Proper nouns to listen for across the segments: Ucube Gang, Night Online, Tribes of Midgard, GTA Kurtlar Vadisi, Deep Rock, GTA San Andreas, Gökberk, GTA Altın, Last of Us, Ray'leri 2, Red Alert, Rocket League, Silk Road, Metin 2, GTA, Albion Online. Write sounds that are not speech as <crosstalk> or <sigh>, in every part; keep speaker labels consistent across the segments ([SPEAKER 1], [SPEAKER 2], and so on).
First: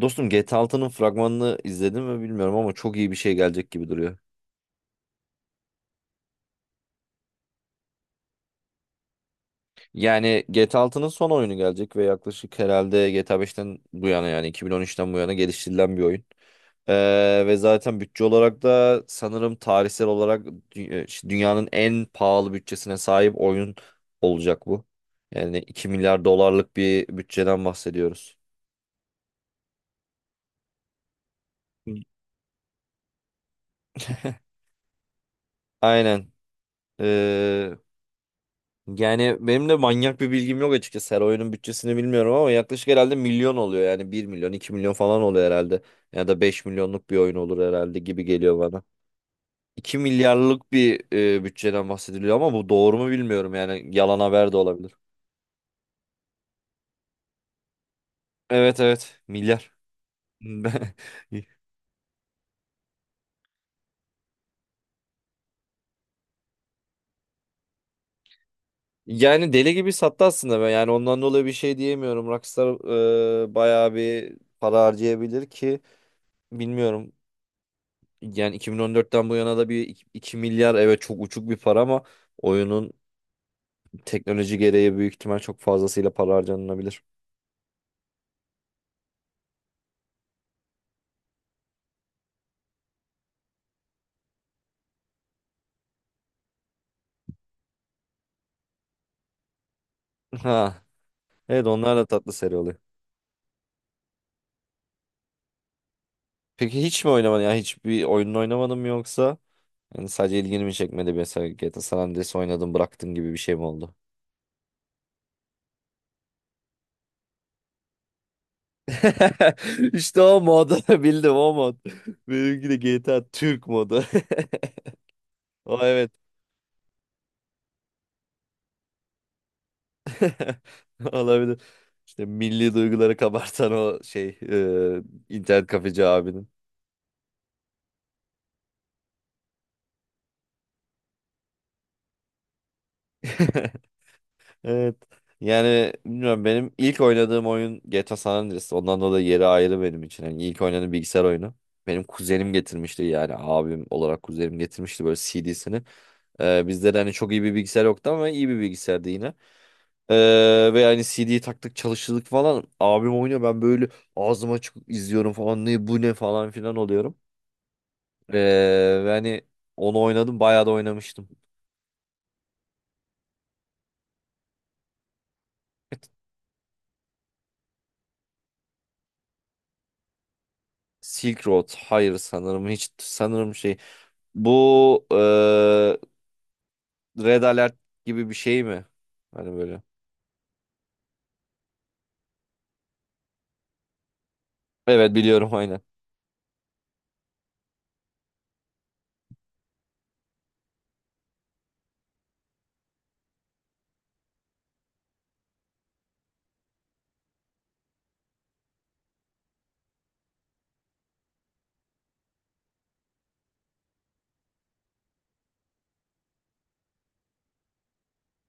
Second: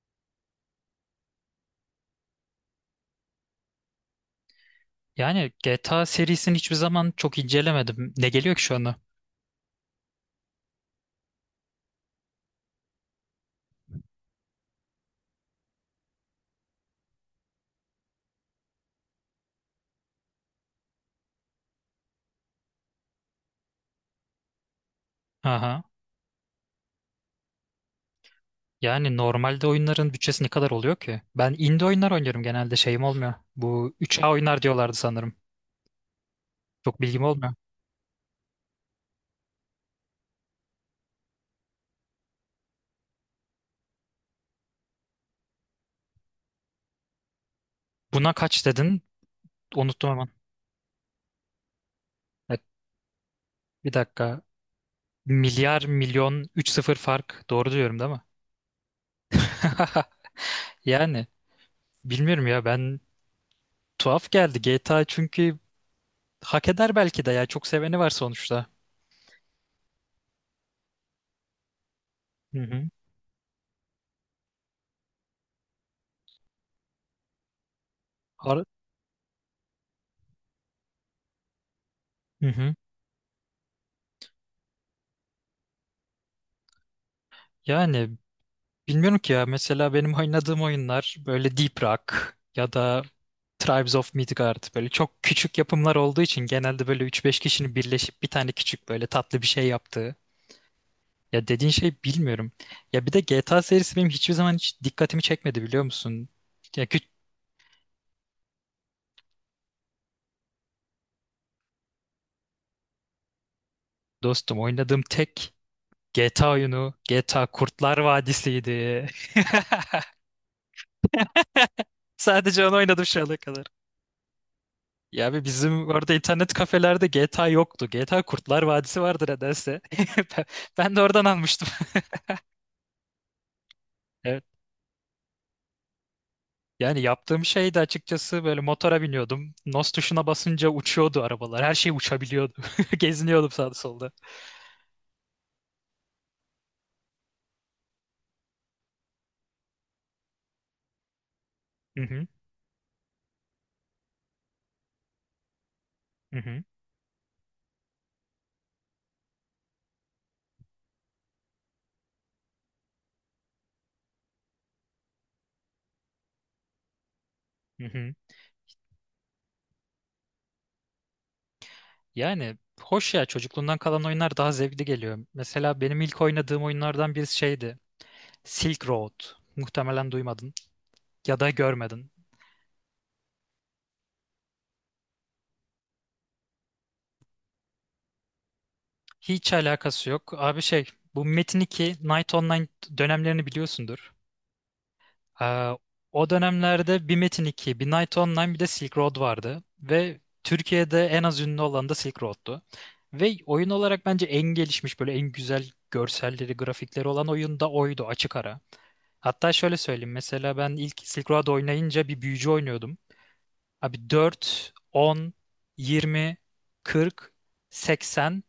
[SPEAKER 1] Dostum GTA Altının fragmanını izledim mi bilmiyorum ama çok iyi bir şey gelecek gibi duruyor.
[SPEAKER 2] Yani GTA serisini hiçbir zaman çok incelemedim. Ne geliyor ki şu anda?
[SPEAKER 1] Yani GTA Altının son oyunu gelecek ve yaklaşık herhalde GTA 5'ten bu yana, yani 2013'ten bu yana geliştirilen bir oyun. Ve zaten bütçe olarak da sanırım tarihsel olarak dünyanın en pahalı bütçesine sahip oyun olacak bu. Yani
[SPEAKER 2] Aha.
[SPEAKER 1] 2 milyar dolarlık bir bütçeden bahsediyoruz.
[SPEAKER 2] Yani normalde oyunların bütçesi ne kadar oluyor ki? Ben indie oyunlar oynuyorum genelde şeyim olmuyor. Bu üç a oyunlar diyorlardı sanırım.
[SPEAKER 1] Aynen.
[SPEAKER 2] Çok bilgim olmuyor.
[SPEAKER 1] Ee, Yani benim de manyak bir bilgim yok açıkçası. Her oyunun bütçesini bilmiyorum ama yaklaşık herhalde milyon oluyor. Yani bir milyon, 2 milyon falan oluyor herhalde. Ya da 5 milyonluk bir oyun olur herhalde gibi
[SPEAKER 2] Buna
[SPEAKER 1] geliyor
[SPEAKER 2] kaç
[SPEAKER 1] bana.
[SPEAKER 2] dedin?
[SPEAKER 1] İki
[SPEAKER 2] Unuttum hemen.
[SPEAKER 1] milyarlık bir bütçeden bahsediliyor ama
[SPEAKER 2] Evet,
[SPEAKER 1] bu doğru mu bilmiyorum. Yani
[SPEAKER 2] bir
[SPEAKER 1] yalan
[SPEAKER 2] dakika.
[SPEAKER 1] haber de olabilir.
[SPEAKER 2] Milyar milyon üç sıfır fark. Doğru diyorum değil mi?
[SPEAKER 1] Evet evet, milyar.
[SPEAKER 2] <laughs> Yani
[SPEAKER 1] <laughs>
[SPEAKER 2] bilmiyorum ya ben tuhaf geldi GTA çünkü hak eder belki de ya çok seveni var sonuçta.
[SPEAKER 1] Yani deli gibi sattı aslında ben. Yani ondan dolayı bir şey diyemiyorum.
[SPEAKER 2] Hı
[SPEAKER 1] Rockstar
[SPEAKER 2] hı.
[SPEAKER 1] bayağı bir para harcayabilir ki bilmiyorum. Yani
[SPEAKER 2] Ar-
[SPEAKER 1] 2014'ten bu yana da bir 2 milyar, evet, çok uçuk bir para ama
[SPEAKER 2] hı hı.
[SPEAKER 1] oyunun teknoloji gereği büyük ihtimal çok fazlasıyla para harcanılabilir. <laughs>
[SPEAKER 2] Yani bilmiyorum ki ya. Mesela benim oynadığım oyunlar böyle Deep Rock ya da Tribes of Midgard böyle çok küçük yapımlar olduğu için genelde böyle üç beş kişinin birleşip bir tane küçük böyle tatlı bir şey yaptığı.
[SPEAKER 1] Ha,
[SPEAKER 2] Ya
[SPEAKER 1] evet,
[SPEAKER 2] dediğin şey
[SPEAKER 1] onlar da tatlı
[SPEAKER 2] bilmiyorum.
[SPEAKER 1] seri oluyor.
[SPEAKER 2] Ya bir de GTA serisi benim hiçbir zaman hiç dikkatimi çekmedi biliyor musun?
[SPEAKER 1] Peki
[SPEAKER 2] Ya
[SPEAKER 1] hiç
[SPEAKER 2] küçük
[SPEAKER 1] mi oynamadın? Ya hiçbir oyununu oynamadın mı yoksa? Yani sadece ilgini mi çekmedi, mesela GTA San Andreas oynadın bıraktın gibi bir şey mi oldu?
[SPEAKER 2] dostum, oynadığım tek GTA oyunu GTA Kurtlar Vadisi'ydi.
[SPEAKER 1] <laughs>
[SPEAKER 2] <laughs>
[SPEAKER 1] İşte o modu <laughs> bildim o mod.
[SPEAKER 2] Sadece
[SPEAKER 1] Benimki
[SPEAKER 2] onu
[SPEAKER 1] de
[SPEAKER 2] oynadım şu
[SPEAKER 1] GTA
[SPEAKER 2] ana kadar.
[SPEAKER 1] Türk modu. <laughs>
[SPEAKER 2] Ya abi
[SPEAKER 1] O,
[SPEAKER 2] bizim
[SPEAKER 1] evet.
[SPEAKER 2] orada internet kafelerde GTA yoktu. GTA Kurtlar Vadisi vardı nedense. <laughs> Ben
[SPEAKER 1] <laughs>
[SPEAKER 2] ben de oradan
[SPEAKER 1] Olabilir.
[SPEAKER 2] almıştım. <laughs>
[SPEAKER 1] İşte milli duyguları kabartan o şey,
[SPEAKER 2] Evet.
[SPEAKER 1] internet kafeci abinin.
[SPEAKER 2] Yani yaptığım şey de açıkçası böyle motora biniyordum. NOS tuşuna basınca uçuyordu arabalar. Her şey uçabiliyordu. <laughs> Geziniyordum sağda
[SPEAKER 1] <laughs>
[SPEAKER 2] solda.
[SPEAKER 1] Evet. Yani bilmiyorum, benim ilk oynadığım oyun GTA San Andreas. Ondan dolayı yeri ayrı benim için. Yani ilk oynadığım bilgisayar oyunu.
[SPEAKER 2] Hı
[SPEAKER 1] Benim
[SPEAKER 2] hı,
[SPEAKER 1] kuzenim getirmişti, yani abim olarak kuzenim getirmişti böyle CD'sini.
[SPEAKER 2] hı hı,
[SPEAKER 1] Bizde de hani çok iyi bir bilgisayar yoktu ama iyi bir bilgisayardı yine. Ve hani CD'yi taktık çalıştırdık falan. Abim oynuyor, ben böyle ağzım açık izliyorum falan, ne bu ne falan filan oluyorum.
[SPEAKER 2] hı hı.
[SPEAKER 1] Ee, Yani onu oynadım, bayağı da oynamıştım.
[SPEAKER 2] Yani hoş ya, çocukluğundan kalan oyunlar daha zevkli geliyor. Mesela benim
[SPEAKER 1] Evet,
[SPEAKER 2] ilk oynadığım oyunlardan birisi şeydi. Silk Road. Muhtemelen duymadın ya
[SPEAKER 1] Silk
[SPEAKER 2] da
[SPEAKER 1] Road,
[SPEAKER 2] görmedin.
[SPEAKER 1] hayır sanırım hiç, sanırım şey bu, Red Alert gibi bir şey mi?
[SPEAKER 2] Hiç
[SPEAKER 1] Hani böyle.
[SPEAKER 2] alakası yok. Abi şey, bu Metin 2 Night Online dönemlerini biliyorsundur.
[SPEAKER 1] Evet biliyorum <laughs>
[SPEAKER 2] Ee,
[SPEAKER 1] aynen.
[SPEAKER 2] O dönemlerde bir Metin 2, bir Night Online bir de Silk Road vardı. Ve Türkiye'de en az ünlü olan da Silk Road'tu. Ve oyun olarak bence en gelişmiş, böyle en güzel görselleri, grafikleri olan oyun da oydu açık ara. Hatta şöyle söyleyeyim, mesela ben ilk Silk Road oynayınca bir büyücü oynuyordum. Abi 4, 10, 20, 40, 80.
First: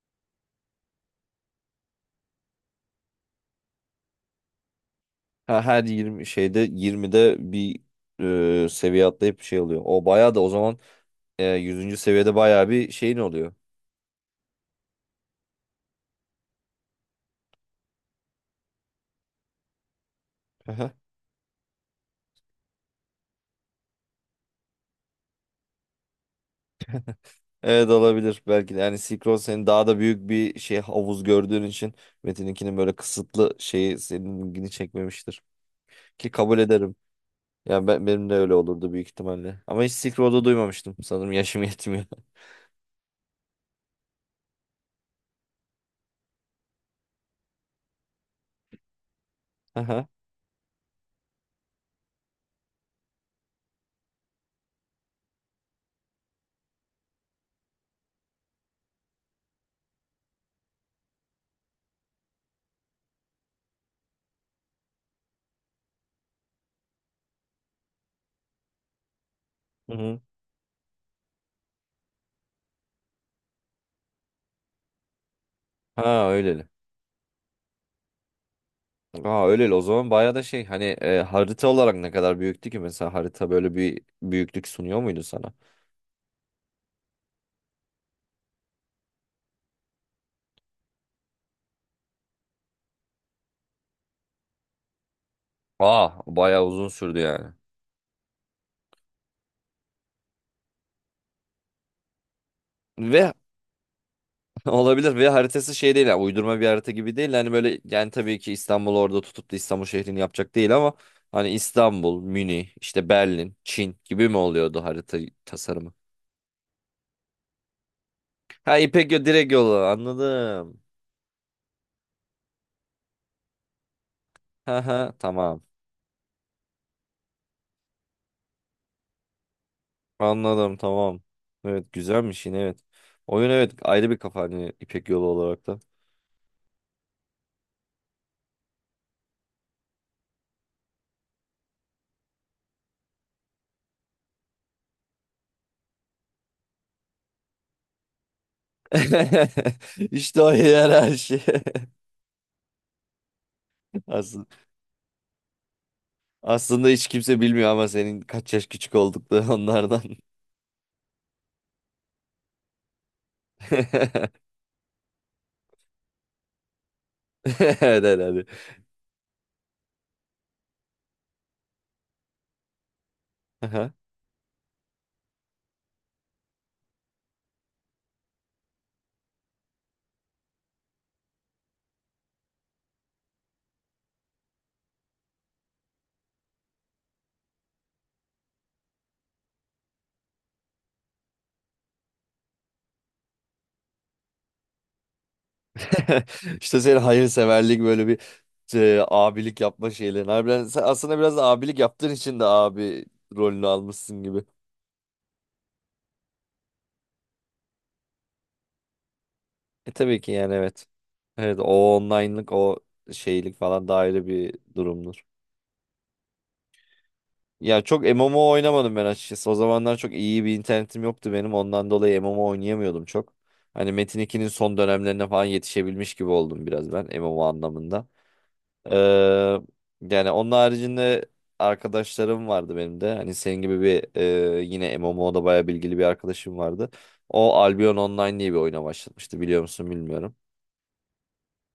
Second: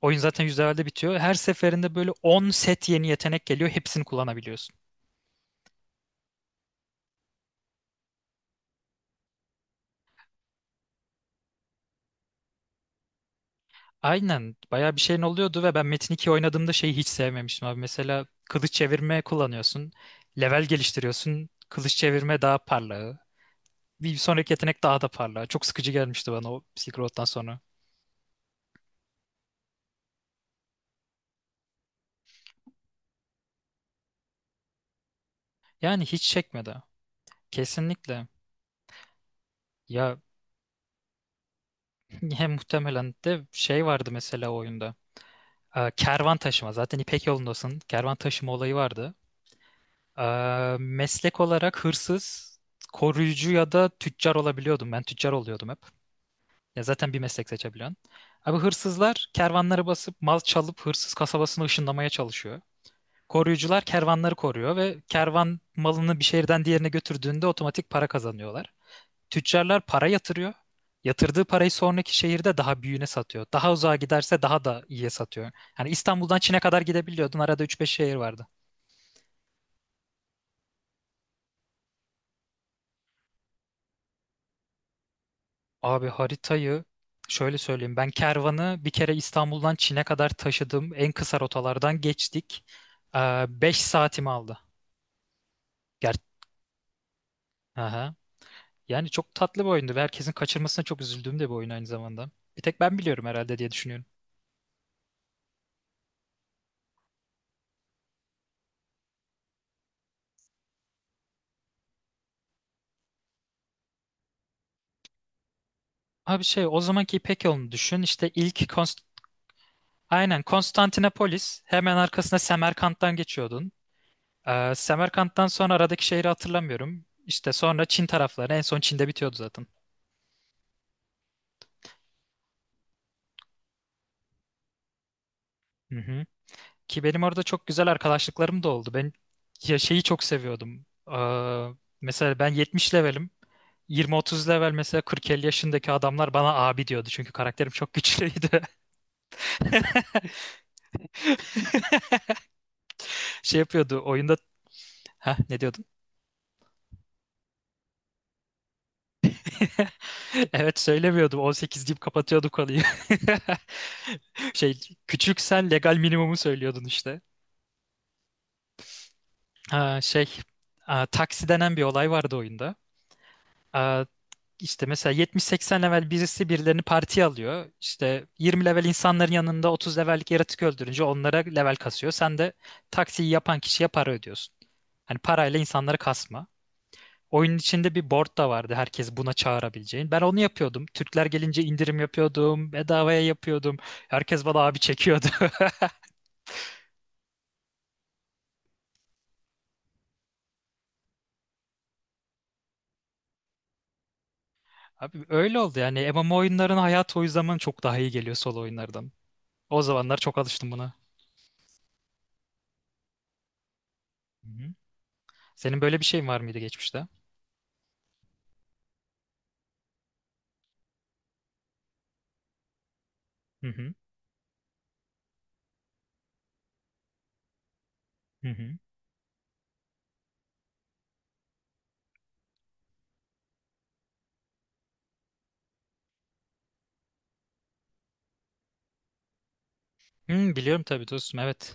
[SPEAKER 2] Oyun zaten %50'de bitiyor. Her seferinde böyle 10 set yeni yetenek geliyor. Hepsini kullanabiliyorsun.
[SPEAKER 1] Ha, her 20 şeyde 20'de bir seviye atlayıp bir şey oluyor. O bayağı da o zaman 100. seviyede bayağı bir şeyin oluyor.
[SPEAKER 2] Aynen. Bayağı bir şeyin oluyordu ve ben Metin 2 oynadığımda şeyi hiç sevmemiştim abi. Mesela kılıç çevirme kullanıyorsun. Level
[SPEAKER 1] Aha.
[SPEAKER 2] geliştiriyorsun. Kılıç çevirme daha parlağı. Bir sonraki yetenek daha da parlağı. Çok sıkıcı gelmişti bana o Silk Road'dan sonra.
[SPEAKER 1] Evet, olabilir belki de. Yani Silk Road senin daha da büyük bir şey, havuz gördüğün için Metin'inkinin böyle kısıtlı şeyi seninkini çekmemiştir.
[SPEAKER 2] Yani hiç
[SPEAKER 1] Ki kabul
[SPEAKER 2] çekmedi.
[SPEAKER 1] ederim. Ya ben,
[SPEAKER 2] Kesinlikle.
[SPEAKER 1] benim de öyle olurdu büyük ihtimalle. Ama hiç Silk
[SPEAKER 2] Ya,
[SPEAKER 1] Road'u duymamıştım. Sanırım yaşım yetmiyor.
[SPEAKER 2] <clears throat>
[SPEAKER 1] <laughs>
[SPEAKER 2] hem muhtemelen de şey vardı mesela o oyunda. Kervan taşıma. Zaten İpek yolundasın. Kervan taşıma olayı vardı.
[SPEAKER 1] Aha.
[SPEAKER 2] Meslek olarak hırsız, koruyucu ya da tüccar olabiliyordum. Ben tüccar oluyordum hep. Ya zaten bir meslek seçebiliyorsun. Abi, hırsızlar kervanları basıp mal çalıp hırsız kasabasını ışınlamaya çalışıyor. Koruyucular kervanları koruyor ve kervan malını bir şehirden diğerine götürdüğünde otomatik para kazanıyorlar. Tüccarlar
[SPEAKER 1] Hı
[SPEAKER 2] para
[SPEAKER 1] hı.
[SPEAKER 2] yatırıyor. Yatırdığı parayı sonraki şehirde daha büyüğüne satıyor. Daha uzağa giderse daha da iyiye satıyor. Yani
[SPEAKER 1] Ha
[SPEAKER 2] İstanbul'dan Çin'e
[SPEAKER 1] öyleli.
[SPEAKER 2] kadar gidebiliyordun. Arada üç beş şehir vardı.
[SPEAKER 1] Ha öyleli. O zaman bayağı da şey, hani harita olarak ne kadar büyüktü ki, mesela harita böyle bir büyüklük sunuyor muydu sana?
[SPEAKER 2] Abi haritayı şöyle söyleyeyim. Ben kervanı bir kere İstanbul'dan Çin'e kadar taşıdım. En kısa rotalardan geçtik. 5 saatimi aldı.
[SPEAKER 1] Aa,
[SPEAKER 2] Ger
[SPEAKER 1] bayağı uzun sürdü yani.
[SPEAKER 2] Aha. Yani çok tatlı bir oyundu ve herkesin kaçırmasına çok üzüldüğüm de bir oyun aynı zamanda. Bir tek ben biliyorum
[SPEAKER 1] Ve
[SPEAKER 2] herhalde diye düşünüyorum.
[SPEAKER 1] <laughs> olabilir, ve haritası şey değil, yani uydurma bir harita gibi değil hani, böyle, yani tabii ki İstanbul orada tutup da İstanbul şehrini yapacak değil ama hani İstanbul, Münih, işte Berlin, Çin gibi mi oluyordu harita tasarımı?
[SPEAKER 2] Abi şey, o zamanki İpek yolunu düşün. İşte ilk
[SPEAKER 1] Ha, Direkt yolu
[SPEAKER 2] Aynen
[SPEAKER 1] anladım.
[SPEAKER 2] Konstantinopolis hemen arkasında Semerkant'tan geçiyordun.
[SPEAKER 1] Ha ha,
[SPEAKER 2] Semerkant'tan
[SPEAKER 1] tamam.
[SPEAKER 2] sonra aradaki şehri hatırlamıyorum. İşte sonra Çin tarafları, en son Çin'de bitiyordu zaten.
[SPEAKER 1] Anladım, tamam. Evet, güzelmiş yine, evet. Oyun, evet, ayrı bir kafa hani İpek yolu olarak da.
[SPEAKER 2] Hı hı. Ki benim orada çok güzel arkadaşlıklarım da oldu. Ben ya şeyi çok seviyordum. Mesela ben 70 levelim. 20-30 level mesela, 40-50 yaşındaki adamlar bana abi diyordu. Çünkü karakterim çok güçlüydü. <laughs>
[SPEAKER 1] <laughs> İşte o yer her şey.
[SPEAKER 2] Şey yapıyordu
[SPEAKER 1] <laughs>
[SPEAKER 2] oyunda...
[SPEAKER 1] Aslında,
[SPEAKER 2] Ha, ne diyordun?
[SPEAKER 1] aslında hiç kimse bilmiyor ama senin kaç yaş küçük oldukları onlardan.
[SPEAKER 2] <laughs> Evet, söylemiyordum. 18 deyip kapatıyordu konuyu.
[SPEAKER 1] <laughs>
[SPEAKER 2] <laughs> Şey, küçüksen legal minimumu söylüyordun işte.
[SPEAKER 1] Evet, herhalde.
[SPEAKER 2] Ha, şey, taksi denen bir olay vardı oyunda.
[SPEAKER 1] Aha.
[SPEAKER 2] Aa, işte mesela 70-80 level birisi birilerini partiye alıyor. İşte 20 level insanların yanında 30 levellik yaratık öldürünce onlara level kasıyor. Sen de taksiyi yapan kişiye para ödüyorsun. Hani parayla insanları kasma. Oyunun içinde bir board da vardı, herkes buna çağırabileceğin. Ben onu yapıyordum. Türkler gelince indirim yapıyordum. Bedavaya yapıyordum. Herkes bana abi çekiyordu. <laughs>
[SPEAKER 1] <laughs> İşte senin hayırseverlik, böyle bir abilik yapma şeylerin. Harbiden sen aslında biraz da abilik yaptığın için de abi rolünü almışsın gibi.
[SPEAKER 2] Abi öyle oldu yani. MMO oyunların hayatı o zaman çok daha iyi geliyor solo oyunlardan. O
[SPEAKER 1] E,
[SPEAKER 2] zamanlar
[SPEAKER 1] tabii ki,
[SPEAKER 2] çok
[SPEAKER 1] yani
[SPEAKER 2] alıştım
[SPEAKER 1] evet.
[SPEAKER 2] buna.
[SPEAKER 1] Evet, o online'lık, o şeylik falan da ayrı
[SPEAKER 2] Hı
[SPEAKER 1] bir
[SPEAKER 2] hı.
[SPEAKER 1] durumdur.
[SPEAKER 2] Senin böyle bir şeyin var mıydı geçmişte?
[SPEAKER 1] Ya, çok MMO oynamadım ben açıkçası. O zamanlar çok iyi bir internetim yoktu benim. Ondan dolayı MMO oynayamıyordum çok.
[SPEAKER 2] Hı
[SPEAKER 1] Hani
[SPEAKER 2] hı.
[SPEAKER 1] Metin 2'nin son dönemlerine falan yetişebilmiş gibi oldum biraz ben MMO anlamında.
[SPEAKER 2] Hı hı.
[SPEAKER 1] Ee, Yani onun haricinde arkadaşlarım vardı benim de. Hani senin gibi bir yine MMO'da bayağı bilgili bir arkadaşım vardı. O Albion Online diye bir oyuna başlatmıştı, biliyor musun bilmiyorum.
[SPEAKER 2] Hı, biliyorum tabii dostum, evet.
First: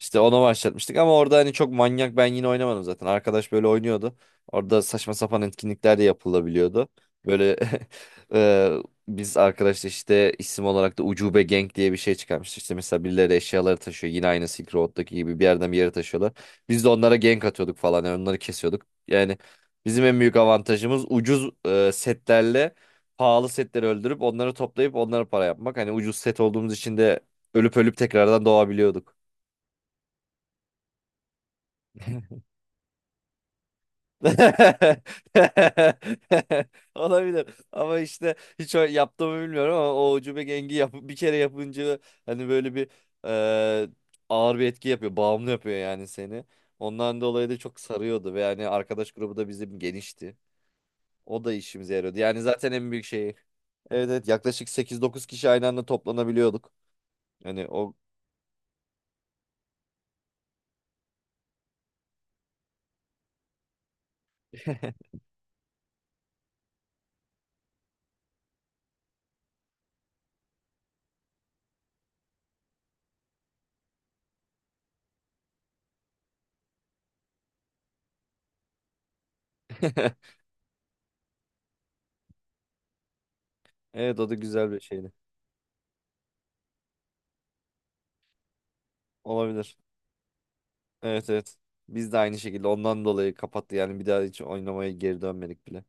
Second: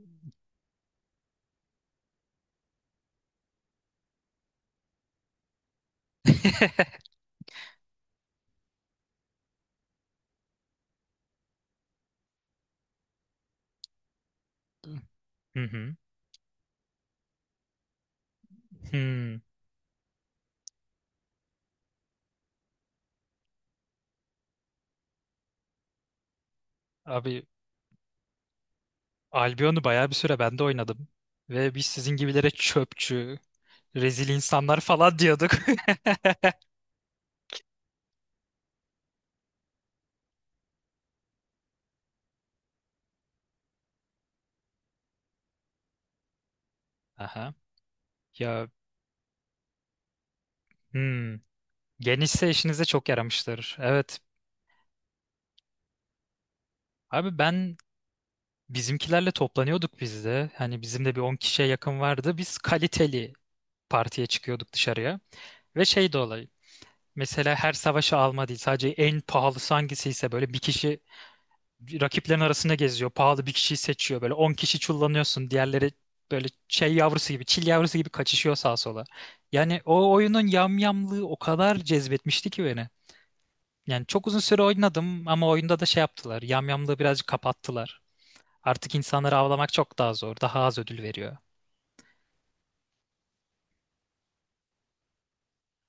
[SPEAKER 1] İşte onu başlatmıştık ama orada hani çok manyak, ben yine oynamadım zaten. Arkadaş böyle oynuyordu. Orada saçma sapan etkinlikler de yapılabiliyordu. Böyle <laughs> e, biz arkadaşla işte isim olarak da Ucube Gang diye bir şey çıkarmıştık. İşte mesela birileri eşyaları taşıyor. Yine aynı Silk Road'daki gibi bir
[SPEAKER 2] Hı
[SPEAKER 1] yerden bir yere
[SPEAKER 2] hı.
[SPEAKER 1] taşıyorlar. Biz de onlara gank atıyorduk falan. Yani onları kesiyorduk. Yani
[SPEAKER 2] Hı.
[SPEAKER 1] bizim en büyük avantajımız ucuz setlerle pahalı setleri öldürüp onları toplayıp onlara para yapmak. Hani ucuz set olduğumuz için de
[SPEAKER 2] Abi
[SPEAKER 1] ölüp ölüp tekrardan doğabiliyorduk.
[SPEAKER 2] Albion'u bayağı bir süre ben de oynadım. Ve biz sizin gibilere çöpçü, rezil insanlar
[SPEAKER 1] <laughs>
[SPEAKER 2] falan diyorduk.
[SPEAKER 1] Olabilir ama işte hiç yaptığımı bilmiyorum, ama o ucube gengi yap, bir kere yapınca hani böyle bir eee, ağır bir etki yapıyor, bağımlı yapıyor yani seni,
[SPEAKER 2] <laughs>
[SPEAKER 1] ondan dolayı
[SPEAKER 2] Aha.
[SPEAKER 1] da çok sarıyordu. Ve
[SPEAKER 2] Ya,
[SPEAKER 1] yani arkadaş grubu da bizim genişti,
[SPEAKER 2] hmm.
[SPEAKER 1] o da işimize yarıyordu yani,
[SPEAKER 2] Genişse
[SPEAKER 1] zaten
[SPEAKER 2] işinize
[SPEAKER 1] en büyük
[SPEAKER 2] çok
[SPEAKER 1] şeyi.
[SPEAKER 2] yaramıştır.
[SPEAKER 1] Evet
[SPEAKER 2] Evet.
[SPEAKER 1] evet, yaklaşık sekiz dokuz kişi aynı anda toplanabiliyorduk
[SPEAKER 2] Abi
[SPEAKER 1] hani
[SPEAKER 2] ben
[SPEAKER 1] o.
[SPEAKER 2] bizimkilerle toplanıyorduk biz de. Hani bizim de bir 10 kişiye yakın vardı. Biz kaliteli partiye çıkıyorduk dışarıya. Ve şey de olay. Mesela her savaşı alma değil. Sadece en pahalısı hangisiyse, böyle bir kişi rakiplerin arasında geziyor. Pahalı bir kişiyi seçiyor. Böyle 10 kişi çullanıyorsun. Diğerleri böyle şey yavrusu gibi, çil yavrusu gibi kaçışıyor sağa sola. Yani o
[SPEAKER 1] <laughs>
[SPEAKER 2] oyunun yamyamlığı o kadar cezbetmişti ki beni. Yani
[SPEAKER 1] Evet,
[SPEAKER 2] çok
[SPEAKER 1] o da
[SPEAKER 2] uzun süre
[SPEAKER 1] güzel bir şeydi,
[SPEAKER 2] oynadım ama oyunda da şey yaptılar. Yamyamlığı birazcık kapattılar. Artık insanları avlamak
[SPEAKER 1] olabilir.
[SPEAKER 2] çok daha zor. Daha az ödül
[SPEAKER 1] Evet
[SPEAKER 2] veriyor.
[SPEAKER 1] evet. Biz de aynı şekilde ondan dolayı kapattı, yani bir daha hiç oynamaya geri dönmedik bile.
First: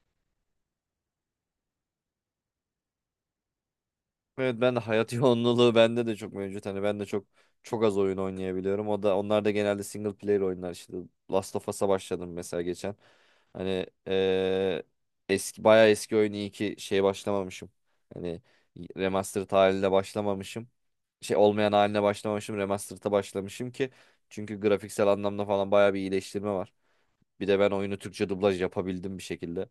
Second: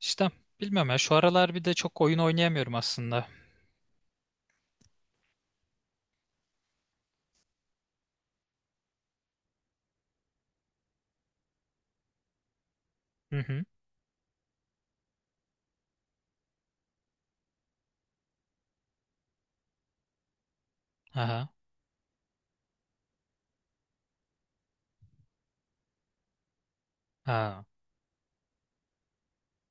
[SPEAKER 2] İşte bilmiyorum ya, şu aralar bir de çok oyun oynayamıyorum aslında.
[SPEAKER 1] Evet, ben de hayat <laughs> yoğunluğu bende de çok mevcut. Hani ben de çok çok az oyun oynayabiliyorum. O da, onlar da genelde single player oyunlar, işte Last of Us'a başladım mesela geçen.
[SPEAKER 2] Hı hı.
[SPEAKER 1] Hani eski, bayağı eski oyun, iyi ki şeye başlamamışım. Hani remastered haline başlamamışım. Şey
[SPEAKER 2] Aha.
[SPEAKER 1] olmayan haline başlamamışım. Remastered'a başlamışım ki, çünkü grafiksel anlamda falan bayağı bir iyileştirme var. Bir de
[SPEAKER 2] Ha.
[SPEAKER 1] ben oyunu Türkçe dublaj yapabildim bir şekilde.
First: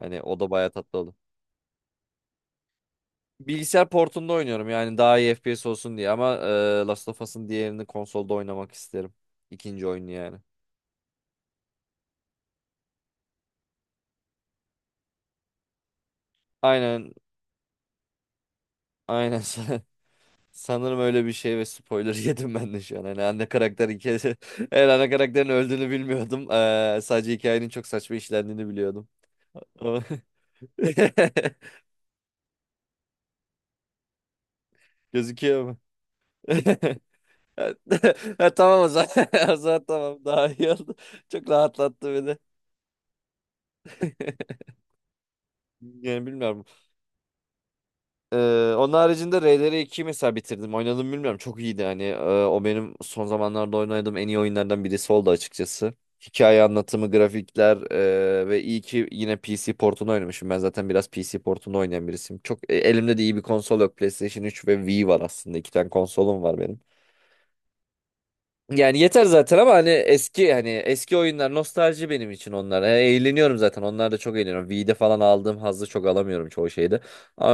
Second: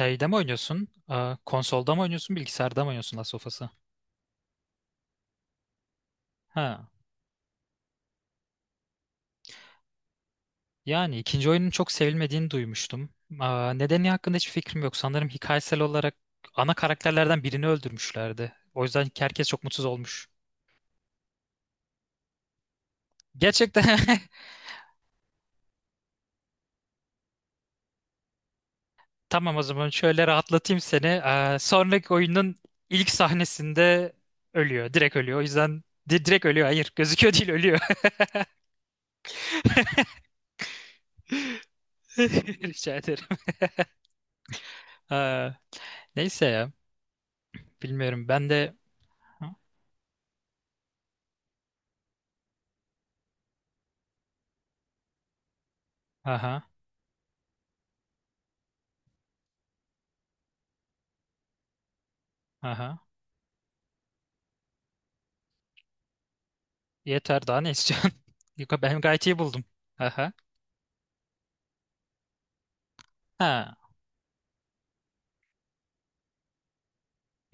[SPEAKER 1] Hani
[SPEAKER 2] mi
[SPEAKER 1] o da bayağı
[SPEAKER 2] oynuyorsun?
[SPEAKER 1] tatlı oldu.
[SPEAKER 2] Konsolda mı oynuyorsun? Bilgisayarda mı oynuyorsun Last of Us'ı?
[SPEAKER 1] Bilgisayar portunda oynuyorum, yani daha iyi FPS olsun diye, ama
[SPEAKER 2] Ha.
[SPEAKER 1] Last of Us'ın diğerini konsolda oynamak isterim. İkinci oyunu yani.
[SPEAKER 2] Yani ikinci oyunun çok sevilmediğini duymuştum. Nedeni hakkında hiçbir fikrim yok. Sanırım hikayesel olarak ana
[SPEAKER 1] Aynen
[SPEAKER 2] karakterlerden birini öldürmüşlerdi. O yüzden
[SPEAKER 1] aynen, <laughs>
[SPEAKER 2] herkes çok mutsuz olmuş.
[SPEAKER 1] sanırım öyle bir şey ve spoiler <laughs> yedim ben de şu an. Hani ana
[SPEAKER 2] Gerçekten
[SPEAKER 1] karakter hikayesi <laughs> eğer, ana karakterin öldüğünü bilmiyordum. E, sadece hikayenin çok saçma işlendiğini biliyordum.
[SPEAKER 2] <laughs> tamam, o zaman
[SPEAKER 1] Ama-
[SPEAKER 2] şöyle rahatlatayım
[SPEAKER 1] <laughs>
[SPEAKER 2] seni. Sonraki oyunun ilk sahnesinde ölüyor. Direkt ölüyor. O
[SPEAKER 1] Gözüküyor mu?
[SPEAKER 2] yüzden direkt ölüyor. Hayır,
[SPEAKER 1] <laughs>
[SPEAKER 2] gözüküyor değil,
[SPEAKER 1] Ha,
[SPEAKER 2] ölüyor.
[SPEAKER 1] <laughs> ha, tamam o zaman. <laughs> O zaman tamam, daha iyi oldu. Çok rahatlattı
[SPEAKER 2] <laughs>
[SPEAKER 1] beni.
[SPEAKER 2] Rica ederim.
[SPEAKER 1] <laughs>
[SPEAKER 2] Ee,
[SPEAKER 1] Yani
[SPEAKER 2] neyse
[SPEAKER 1] bilmiyorum.
[SPEAKER 2] ya. Bilmiyorum ben de...
[SPEAKER 1] Ee, Onun haricinde Ray'leri 2 mesela bitirdim. Oynadım, bilmiyorum. Çok iyiydi hani. O benim son zamanlarda oynadığım en iyi oyunlardan birisi oldu açıkçası. Hikaye
[SPEAKER 2] Aha,
[SPEAKER 1] anlatımı, grafikler, ve iyi ki yine PC portunu oynamışım. Ben zaten biraz PC portunu oynayan birisiyim. Çok,
[SPEAKER 2] aha.
[SPEAKER 1] elimde de iyi bir konsol yok. PlayStation 3 ve Wii var aslında. İki tane konsolum var benim.
[SPEAKER 2] Yeter, daha ne istiyorsun? <laughs> Yok,
[SPEAKER 1] Yani
[SPEAKER 2] ben gayet
[SPEAKER 1] yeter
[SPEAKER 2] iyi
[SPEAKER 1] zaten
[SPEAKER 2] buldum.
[SPEAKER 1] ama hani
[SPEAKER 2] Aha.
[SPEAKER 1] eski hani eski oyunlar nostalji benim için onlar. E, eğleniyorum
[SPEAKER 2] Ha.
[SPEAKER 1] zaten. Onlar da, çok eğleniyorum. V'de falan aldığım hazzı çok alamıyorum çoğu şeyde.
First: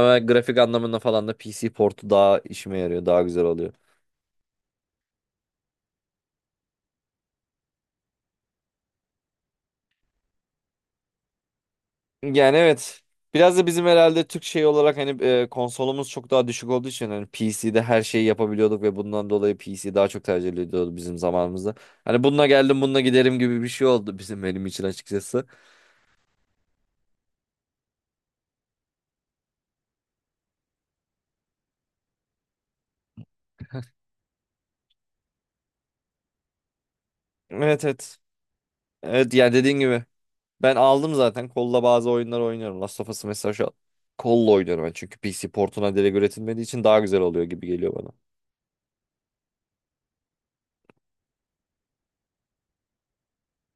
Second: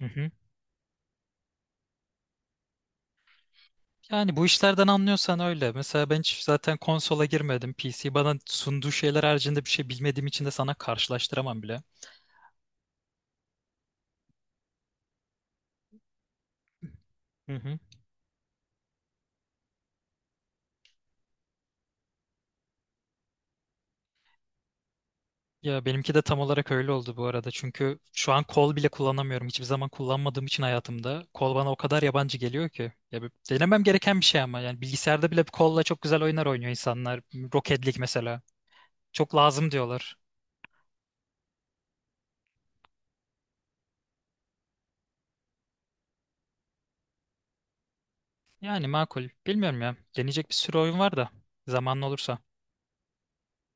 [SPEAKER 2] Hı hı.
[SPEAKER 1] grafik anlamında falan da PC portu daha işime yarıyor. Daha güzel oluyor.
[SPEAKER 2] Yani bu işlerden anlıyorsan öyle. Mesela ben hiç zaten konsola girmedim. PC bana sunduğu şeyler haricinde bir şey bilmediğim için de sana karşılaştıramam bile.
[SPEAKER 1] Yani evet. Biraz da bizim herhalde Türk şey olarak, hani konsolumuz çok daha düşük olduğu için hani
[SPEAKER 2] Hı hı.
[SPEAKER 1] PC'de her şeyi yapabiliyorduk ve bundan dolayı PC daha çok tercih ediliyordu bizim zamanımızda. Hani bununla geldim bununla giderim gibi bir şey oldu bizim, benim için açıkçası.
[SPEAKER 2] Ya benimki de tam olarak öyle oldu bu arada. Çünkü şu an kol bile kullanamıyorum. Hiçbir zaman kullanmadığım için hayatımda. Kol bana o kadar yabancı geliyor ki. Ya denemem gereken bir şey ama. Yani bilgisayarda bile kolla çok güzel oyunlar oynuyor insanlar.
[SPEAKER 1] Evet
[SPEAKER 2] Rocket League
[SPEAKER 1] evet.
[SPEAKER 2] mesela. Çok
[SPEAKER 1] Evet, yani
[SPEAKER 2] lazım
[SPEAKER 1] dediğin gibi.
[SPEAKER 2] diyorlar.
[SPEAKER 1] Ben aldım zaten. Kolla bazı oyunlar oynuyorum. Last of Us mesela şu an kolla oynuyorum ben. Çünkü PC portuna direkt üretilmediği için daha güzel oluyor gibi geliyor bana.
[SPEAKER 2] Yani makul. Bilmiyorum ya. Deneyecek bir sürü oyun var da. Zamanlı olursa.